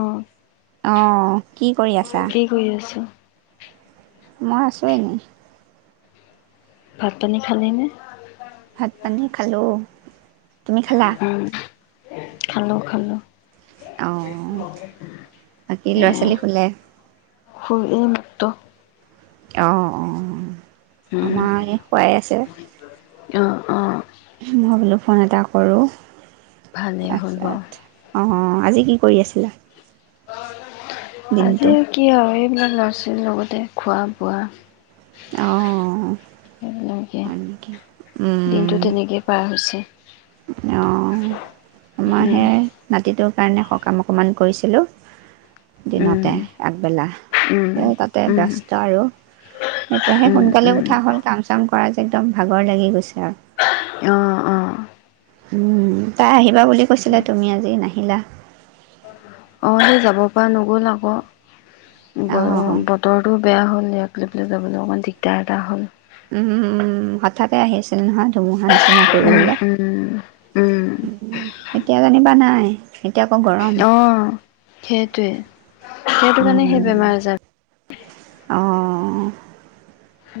অ' অ কি কৰি আছা? কি কৰি আছো মই আছো এনেই ভাত পানী খালি নে ভাত পানী খালোঁ তুমি খালা খালো, খালো। অ, বাকী ল'ৰা সেয়া ছোৱালী শুলে? ত অ, অ অ। উম, আমাৰ, এ শুৱাই আছে। অ' অ'। মই বোলো ফোন এটা কৰোঁ। ভালেই হ'ল আটছা, বাৰু। আটছা। অ, আজি কি? কৰি আছিলা? আজি দিনটো? কি আৰু, এ বিলাক ল'ৰা-ছোৱালীৰ লগতে খোৱা-বোৱা। অ', উম সেইয়া, হয় নেকি? উম, দিনটো তেনেকেই পাৰ হৈছে। অ। আমাৰ উম, সেইয়াই, নাতিটোক কাৰণে সকাম অকমান কৰিছিলোঁ। উম, দিনতে, উম। আগবেলা। উম, এ তাতে ব্যস্ত উম, আৰু তেতিয়াহে সোনকালে উম, উঠা হ'ল, কাম চাম কৰা যে, একদম ভাগৰ লাগি গৈছে। এয়া অ' অ'। উম। তাই আহিব [unintelligible] বুলি কৈছিলে, তুমি আজি নাহি হিলা অ', হেই যাব পৰা নগ'ল আকৌ। অ', ব-বতৰটো বেয়া হ'ল ইয়াত। [unintelligible] যাবলৈ অকণমন দিগদাৰ এটা হ'ল। উম, উম। হঠাতে আহিছিল নহয়। ধুমুহা নিচিনা কৰি উম, দিলে। উম, উম, উম, এতিয়া যেনিবা নাই। এতিয়া আকৌ গৰম। অ', [unintelligible] সেইটো কাৰণে সেই উম, বেমাৰ আজাৰ অ'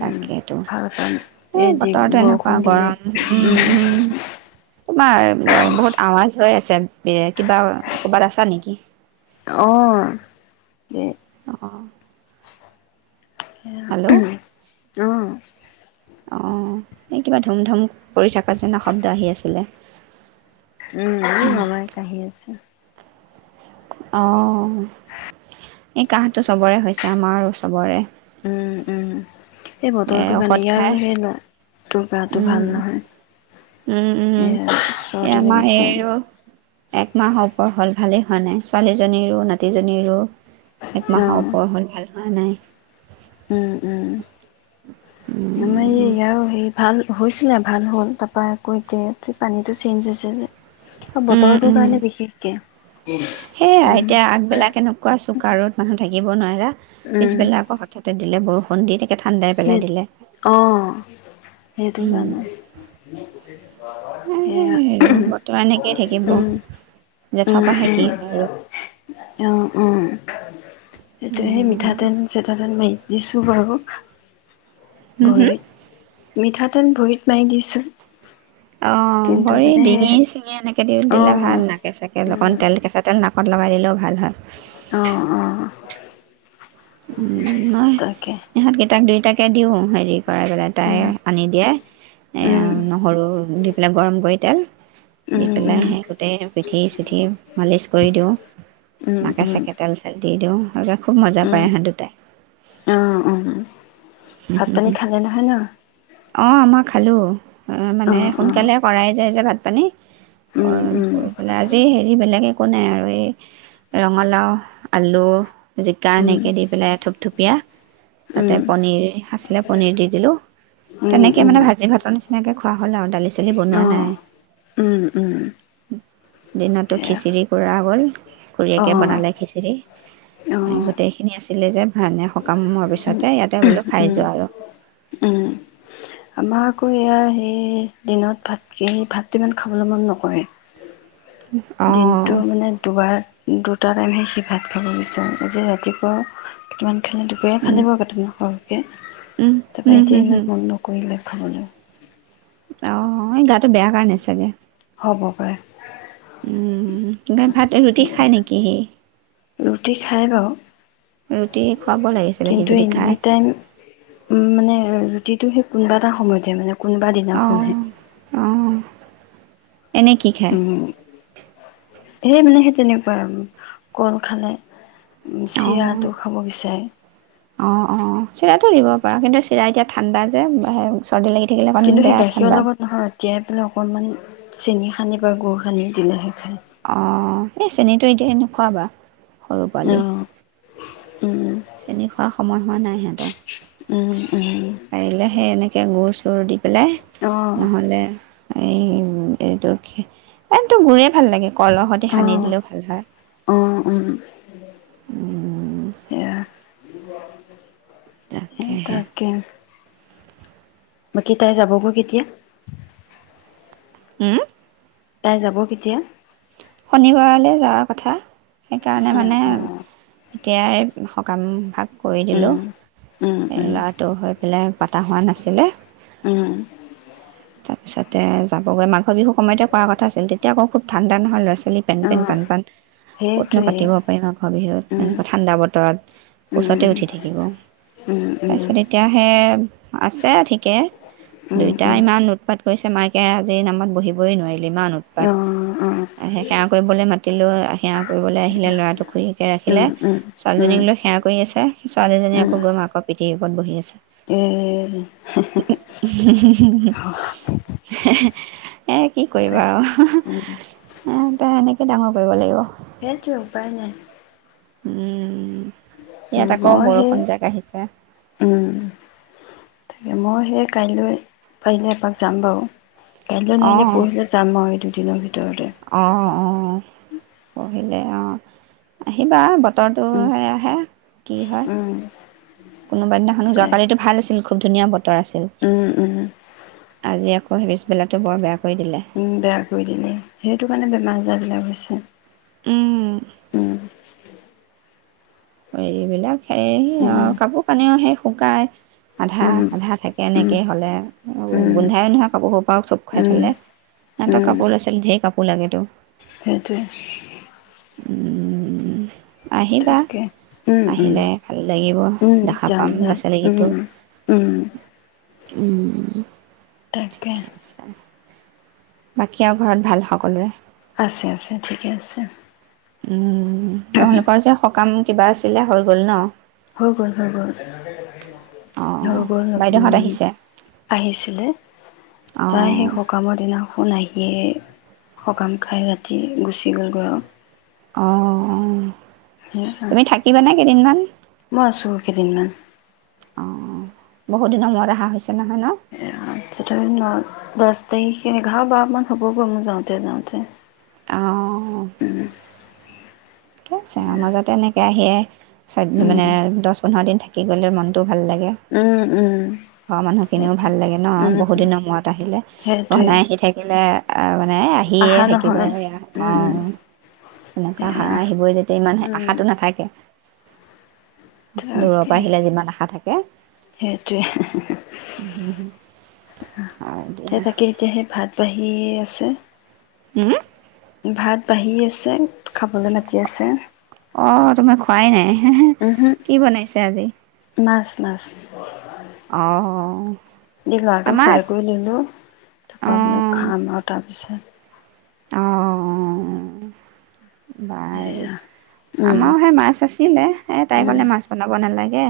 উম, ভাল কাৰণ এ এই দি বতৰটো এনেকুৱা বৰষুণ দিলে গৰম, উম, উম-উম। তোমাৰ বহুত আৱাজ হৈ আছে। বে কিবা, কৰবাত আছাঁ নেকি? অ' অ'। হেল্ল' অ', উম, অ'। এই কিবা ধুম-ধুম পৰি থকা চিনা শব্দ আহি আছিলে। উম মামাই কাহি আছে অ এই কাহঁটো চবৰে হৈছে আমাৰো চবৰে উম, উম, এই এ বতৰটো কাৰণে ঔষধ ইয়াৰ খাই আৰু সেই ল তোৰ গাটো ভাল উম নহয় উম এ উম এ চৰ্দি আমা লাগিছে এইৰো একমাহৰ ওপৰ হ'ল ভালেই হোৱা নাই ছোৱালীজনীৰো নাতিজনীৰো এক মাহৰ অ', ওপৰ হল হোৱা নাই উম উম উম এ‌ ইয়াৰো সেই ভাল হৈছিলে ভাল হ'ল তাৰপা আকৌ ইয়াত পানীটো চেঞ্জ হৈছে যে অ বতৰটো কাৰণে বিশেষকে সেয়াই উম এতিয়া আগবেলা কেনেকোৱা চুকা ৰদ মানুহ থাকিব নোৱাৰা উম পিছবেলা আকৌ হঠাতে দিলে বৰষুণ পণ্ডিতে সেই অ সেইটো কাৰণে এয়াই সেয়া আৰু বৰ্তমান একেই থাকিব উম জেঠ উম পাহে উম কি হয় আৰু [unintelligible] সেইটোয়ে সেই উম, মিঠাতেল চিতাতেল মাৰি দিছো বাৰু হম, হম, ভৰিত মিঠাতেল ভৰিত মাৰি দিছোঁ অ ভৰি ডিঙি চিঙি এনেকে দি অ দিলে ভাল নাকে চাকে অকণ উম তেল কেঁচা তেল না পট লগাই দিলেও ভাল হয় অ অ উম নাই তাকে ইহত কেইটাক দুই তাকে দিওঁ। হেৰি কৰাই পেলাই তাই, উম আনি দিয়ে এয়া উম নহৰু দি পেলাই গৰম কৰি তেল, দি, উম পেলাই উম সেই গোটেই পিঠি -চিঠি মালিচ কৰি দিওঁ উম উম নাকেচাকে তেল- চল দি দিওঁ। আজিয়ে খুব মজা। উম পায় ইহত দুটাই, অ উম ভাত পানী খালে নহয় ন', - অ', মই খালো। অ ', মানে অ সোনকালে কৰাই যায় যে - ভাত। পানী, উম অ', উম কৰি পেলাই আজি হেৰি বেলেগে, একো নাই আৰু এই ৰঙালাও - আলু, -জিকা উম, এনেকৈ দি পেলাই থোপথুপীয়া তাতে উম, পনীৰ, আছিলে পনীৰ দি দিলোঁ, উম, তেনেকে উম, মানে ভাজি ভাতৰ নিচিনাকৈ খোৱা হ'ল আৰু দালি- চালি বনোৱা অ', নাই। উম, উম, দিনতো এয়া খিচিৰি কৰা হ'ল, অ', অ', খুৰীয়েকে বনালে খিচিৰি। উম, উম, গোটেইখিনি আছিলে যে, মানে সকামৰ পিছত, তে ইয়াতে বোলো, উম', যোৱা আৰু - উম', - আমাৰ আকৌ এয়া, সেই দিনত ভাতকে- -ভাতটো ইমান খাবলৈ মন নকৰে। অঁ দিনটো মানে দুবাৰ- দু, - দুটা টাইমহে সি, ভাত খাব বিচাৰে। আজি ৰাতিপুৱা কিমান, উম [unintelligible] কে, উম তাৰপা উম হুম এতিয়া ইমান হুম মন নকৰিলে। [unintelligible] অ, 'এই গাটো বেয়া কাৰণে চাগে। হ'ব পাৰে উম', কিবা ভাতে ৰুটি খায় নেকি সি, ৰুটি খাই বাৰু ৰুটি খুৱাব লাগিছিলে সি ', কিন্তু যদি খায়। এনি প্ৰতিটো সেই কোনবা এটা সময়তে মানে, - কোনবা অঁ দিনাখনহে, এনে কি খায়? উম সেই মানে সেই তেনেকুৱা কল খালে। চিৰাটো খাব বিচাৰে। অ', - অ', চিৰাটো দিব পাৰা। কিন্তু চিৰা এতিয়া ঠাণ্ডা যে', বাহে কিন্তু সেই গাখীৰৰ লগত নহয়, তিয়াই পেলাই অকনমানি, - চেনি সানি বা গুৰ সানি দিলেহে, খায় অঁ। এই চেনীতো এতিয়াই নোখোৱাবা। সৰু পোৱালি। অঁ উম চেনি খোৱাৰ সময় হোৱা নাই সিহঁতৰ। উ পৰিলে সেনেক এ গুৰ চুৰ দি পেলাই অঁ নহ'লে। এই এইটো এইটো গুৰে ভাল লাগে। কলৰ খৈতে সানি অঁ দিলেও ভাল হয়। অঁ উহ স [unintelligible] তাকেহে। বাকী তাই যাবগৈ কেতিয়া। উম। তাই যাব কেতিয়া? শনিবাৰলৈ যোৱাৰ কথা, সেইকাৰণে অঁ মানে। অঁ তেতিয়াই সকাম ভাগ। কৰি দিলোঁ উম উম এই উম ল'ৰাটো হৈ পেলাই, পাতা হোৱা নাছিলো উম তাৰপিছতে যাবগৈ মাঘৰ বিহু সময়তে কৰা কথা আছিল তেতিয়া আকৌ খুব। ঠাণ্ড নহ'য়। লৰা ছোৱালী পেন পেন অঁ পান পান, ক'তনো সেইটোৱে পাতিব পাৰিম মাঘৰ বিহু, উম, এনেকুৱা ঠাণ্ডা বতৰ কোচতে উম, উঠি থাকিব উম, তাৰপিছত উম, এতিয়াহে। আছে ঠিকে। উম, দুইটাই উম, ইমান উটপাত কৰিছে। মাকে আজি নামত বহিবই নোৱাৰিলে। ইমান উৎপাত অ--অ। সেৱা কৰিবলৈ মাতিলৈ সেৱা কৰিবলৈ আহিলে ল'ৰাটো খুৰীয়কে ৰাখিলে উম, উম, উম, ছোৱালীজনীক লৈ সেৱা। কৰি আছে ছোৱালীজনী উম, আকৌ গৈ মাকৰ পিঠিৰ ওপৰত বহি আছে এই এ কি কৰিবা তাকে উম, আৰু ও তাই এনেকেই ডাঙৰ কৰিব লাগিব। সেইটোবে উপায় নাই। উম',। উম, ইয়াত আকৌ মই সেই বৰষুণ জাক আহিছে। মইহে কাইলৈ পাৰিলে এপাক যাম বাৰু কাইলৈ নোৱাৰিলে পৰহিলে যাম যাম আৰু। দিনৰ ভিতৰত অহ--অহ পঢ়িলে, অ আহিবা। উম, বতৰটোে আহে কি হয়। উম, কোনোবা দিনাখনো, চাই যোৱাকলিটো ভাল আছিল। খুব ধুনীয়া বতৰ আছিল। উম--উম। আজি আকৌ হেফচবেলাটো বৰ বেয়া কৰি দিলে [unintelligible] উম বেয়া কৰি দিলে, সেইটো কাৰণে বেমাৰ আজাৰ বিলাক হৈছে। উম। উম, এইবিলাক [unintelligible] সেই উম, আৰু কাপোৰ কানিও খেশ। শুকাই আধা উম, আধা থাকে এনে- উম, কে হ'লে, ও উম, গোন্ধাইও নহয় কাপৰ [unintelligible] পৰা থুপ খুৱাই উম থ'লে। ইহঁতৰ উম, কাপোৰ ল'ৰা ছোৱালীৰ ধেৰ কাপোৰ লাগেতো। সেইটোৱে। উম আহিবা, তাকে উম, উম, আহিলে ভাল লাগিব, উম, দেখা যাম পাম যাম ল'ৰা-ছোৱালীকেইটো। উম, উম, উম তাকে। বাকী আৰু ঘৰত ভাল সকলোৰে? আছে আছে, ঠিকে আছে। উম, নহ'লে [unintelligible] সকাম কিবা আছিলে হৈ গ'ল ন? হৈ গল, হৈ গল। অ', হৈ গল, বাইদেউহঁত ম, আহিছে? আহিছিলে। তাই সেই অ', সকামৰ দিনা শুনাই। সি সকাম খাই ৰাতি গুচি গ'লগৈ আৰু। অহ অহ। [unintelligible] মই আছোঁ কৈদিনমান। অ'। বহুত দিনৰ মূৰত অহা হৈছ- [unintelligible] তে এইখিনি এঘাৰ-বাৰটামান হ'বগ মোৰ যাওঁতে যাওঁতে। অহ উম, ঠিকে আছে, মাজতে এনে- এয়া সিয়ে চদ মানে উম, দহ পোন্ধৰ দিন থা- কি ব'লে মানুহটো- ভাল লাগে। উম, উম, ঘৰৰ মানুহখিনিও সেইটোৱে ভাল লাগে ন, বহুত উম, দিনৰ মূৰত আহিলে, সেইটোৱে বনাই আহি থাকিলে- আৰু মানে আহিয়ে আহা থাকিব, নহয় এয়া অ, উম এনকা- অ সেয়া আহিব যেতিয়া, ইমান সৈ উম আশাতো নাথাকে। দূৰৰ তাকে পৰা আহিলে যিমান আশা থাকে- কে সেইটোৱে হি হি হি। অ হয় দিয়া সেই তাকে এতিয়া সেই ভাত বাঢ়ি- ছে ওওম ভাত বাঢ়ি আছে। খাবলৈ মাতি আছে অহ তুমি খোৱাই নাই, হ উমহো কি বনাইছে আজি। মাছ মাছ অহ এই লৰা টোক শুৱাই বোৱাই ললো, খাম আৰু তাৰ পিছত। অ অ অ বাৰু এয়া উম আমাৰো সেই মাছ আছিলে এ তাই উম কলে মাছ বনাব নালাগে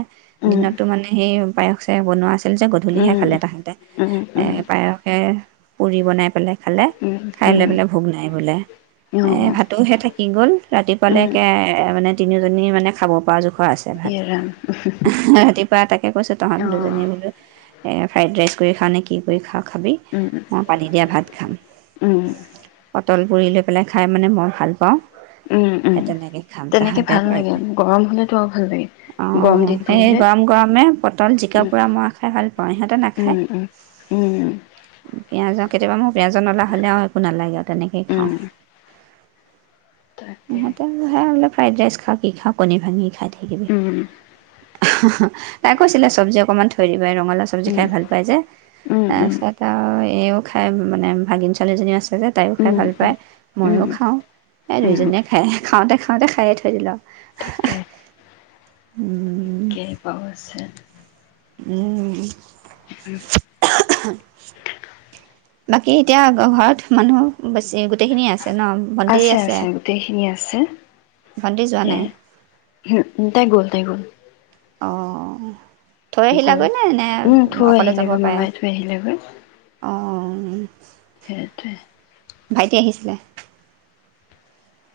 উম দিনতো মানে সেই পায়স এ বনোৱা আছে। আ যে উম গধূলিহে খালে তাহেতে উম পায়সে পুৰি বনাই পেলাই খালে উম খাই উম লৈ উম পেলাই ভোগ নাই বোলে অ এ ভাতোহে থাকিলে গ'ল ৰাতিপুৱালে উম কে তাৰ মানে তিনিজনী মানে খাব পৰা যোখ খোৱা আছে ভাত ইয়ে ৰাম ৰাতিপুৱা তাকে কৈছো তহঁত অ দুজনীয়ে বোলে ফ্ৰাইড ৰাইচ কৰি খাওঁ নে কি কৰি খাওঁ। খাবি উম মই পানী দিয়া ভাত খাম। উম তল পুৰি লৈ পেলাই খাই মানে মই ভাল পাওঁ। উম, উম। সেই তেনেকে খাম তেনেকে তাহাঁতে ভাল লাগে গৰম হ'লেতো আৰু ভাল লাগে। গৰম আহ দিন সেই পৰিলে গৰম গৰমে পটল জিকা উম, পোৰা মৰা খাই ভাল পাওঁ সিহঁতে নাখায় উম, উম, উম, [unintelligible] পিয়াজৰ কেতিয়াবা মোৰ পিয়াজৰ নলা হলে আৰু একো নালাগে আৰু তেনেকেই খাওঁ। উম। তাকে সিহঁতে সে অলপ ফ্ৰাইড ৰাইচ খাওঁ কি খাওঁনে কণী ভাঙিয়ে খাই উম, [unintelligible] তাই কৈছিলে চব্জি অকণমান থৈ দিবা ৰঙালাও চব্জি উম, খাই ভাল পায় যে উম, উম, তাৰপিছত আৰু এও খাই মানে ভাগিন ছোৱালীজনী আছে যে তাইও খাই উম, ভাল পাই উম। মইও উম, খাওঁ সে উম, দুইজনে খায় খাওঁতে খাওঁতে খাইয়ে থৈ দিলো [unintelligible] উম কে পাব আছে উম হম [inaudible] হা বাকী এতিয়া ঘৰত মানুহ বেছি গোটেইখিনিয়ে আছে আছে ন ভণ্টি আছে আছে ভণ্টি যোৱা এ নাই হম তাই গ'ল তাই গ'ল অঁ থৈ গৈ আহিলাগৈ নে নে উম থৈ অকলে আহিলে যাব গৈ পাৰে মামাই থৈ আহিলে গৈ অঁ সেইটোৱে ভাইটি আহিছিলে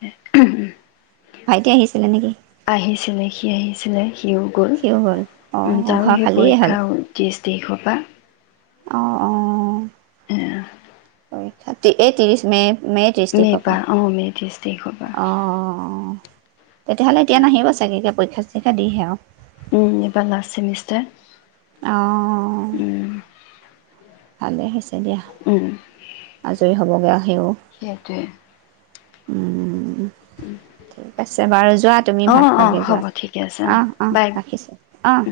উ উম ভাইটি আহিছিলে নেকি আহিছিলে সি আহিছিলে সিও গল সিও উ অঁ তাৰ ঘৰ সেই খালীয়ে পৰীক্ষা উষ্ট দেসবা অ অ আহ ত্ৰিছ মে মে পৰা অ মে ত্ৰিছ দেখবা অঁ অঁ তেতিয়াহ'লে এতিয়া নাহিব চাগে কে পৰীক্ষা চৰীক্ষা দিহে আৰু উম এইবাৰ লাষ্ট চেমিষ্টাৰ উম ভালে তেতিয়া আজৰি হ'বগৈ সিও সেইটোৱে উম ঠিক আছে বাৰু যোৱা তুমি অঁ ভাত অঁ খোৱাকৈ হ'ব ঠিকে আছে যোৱা অঁ অঁ বাই ৰাখিছা অঁ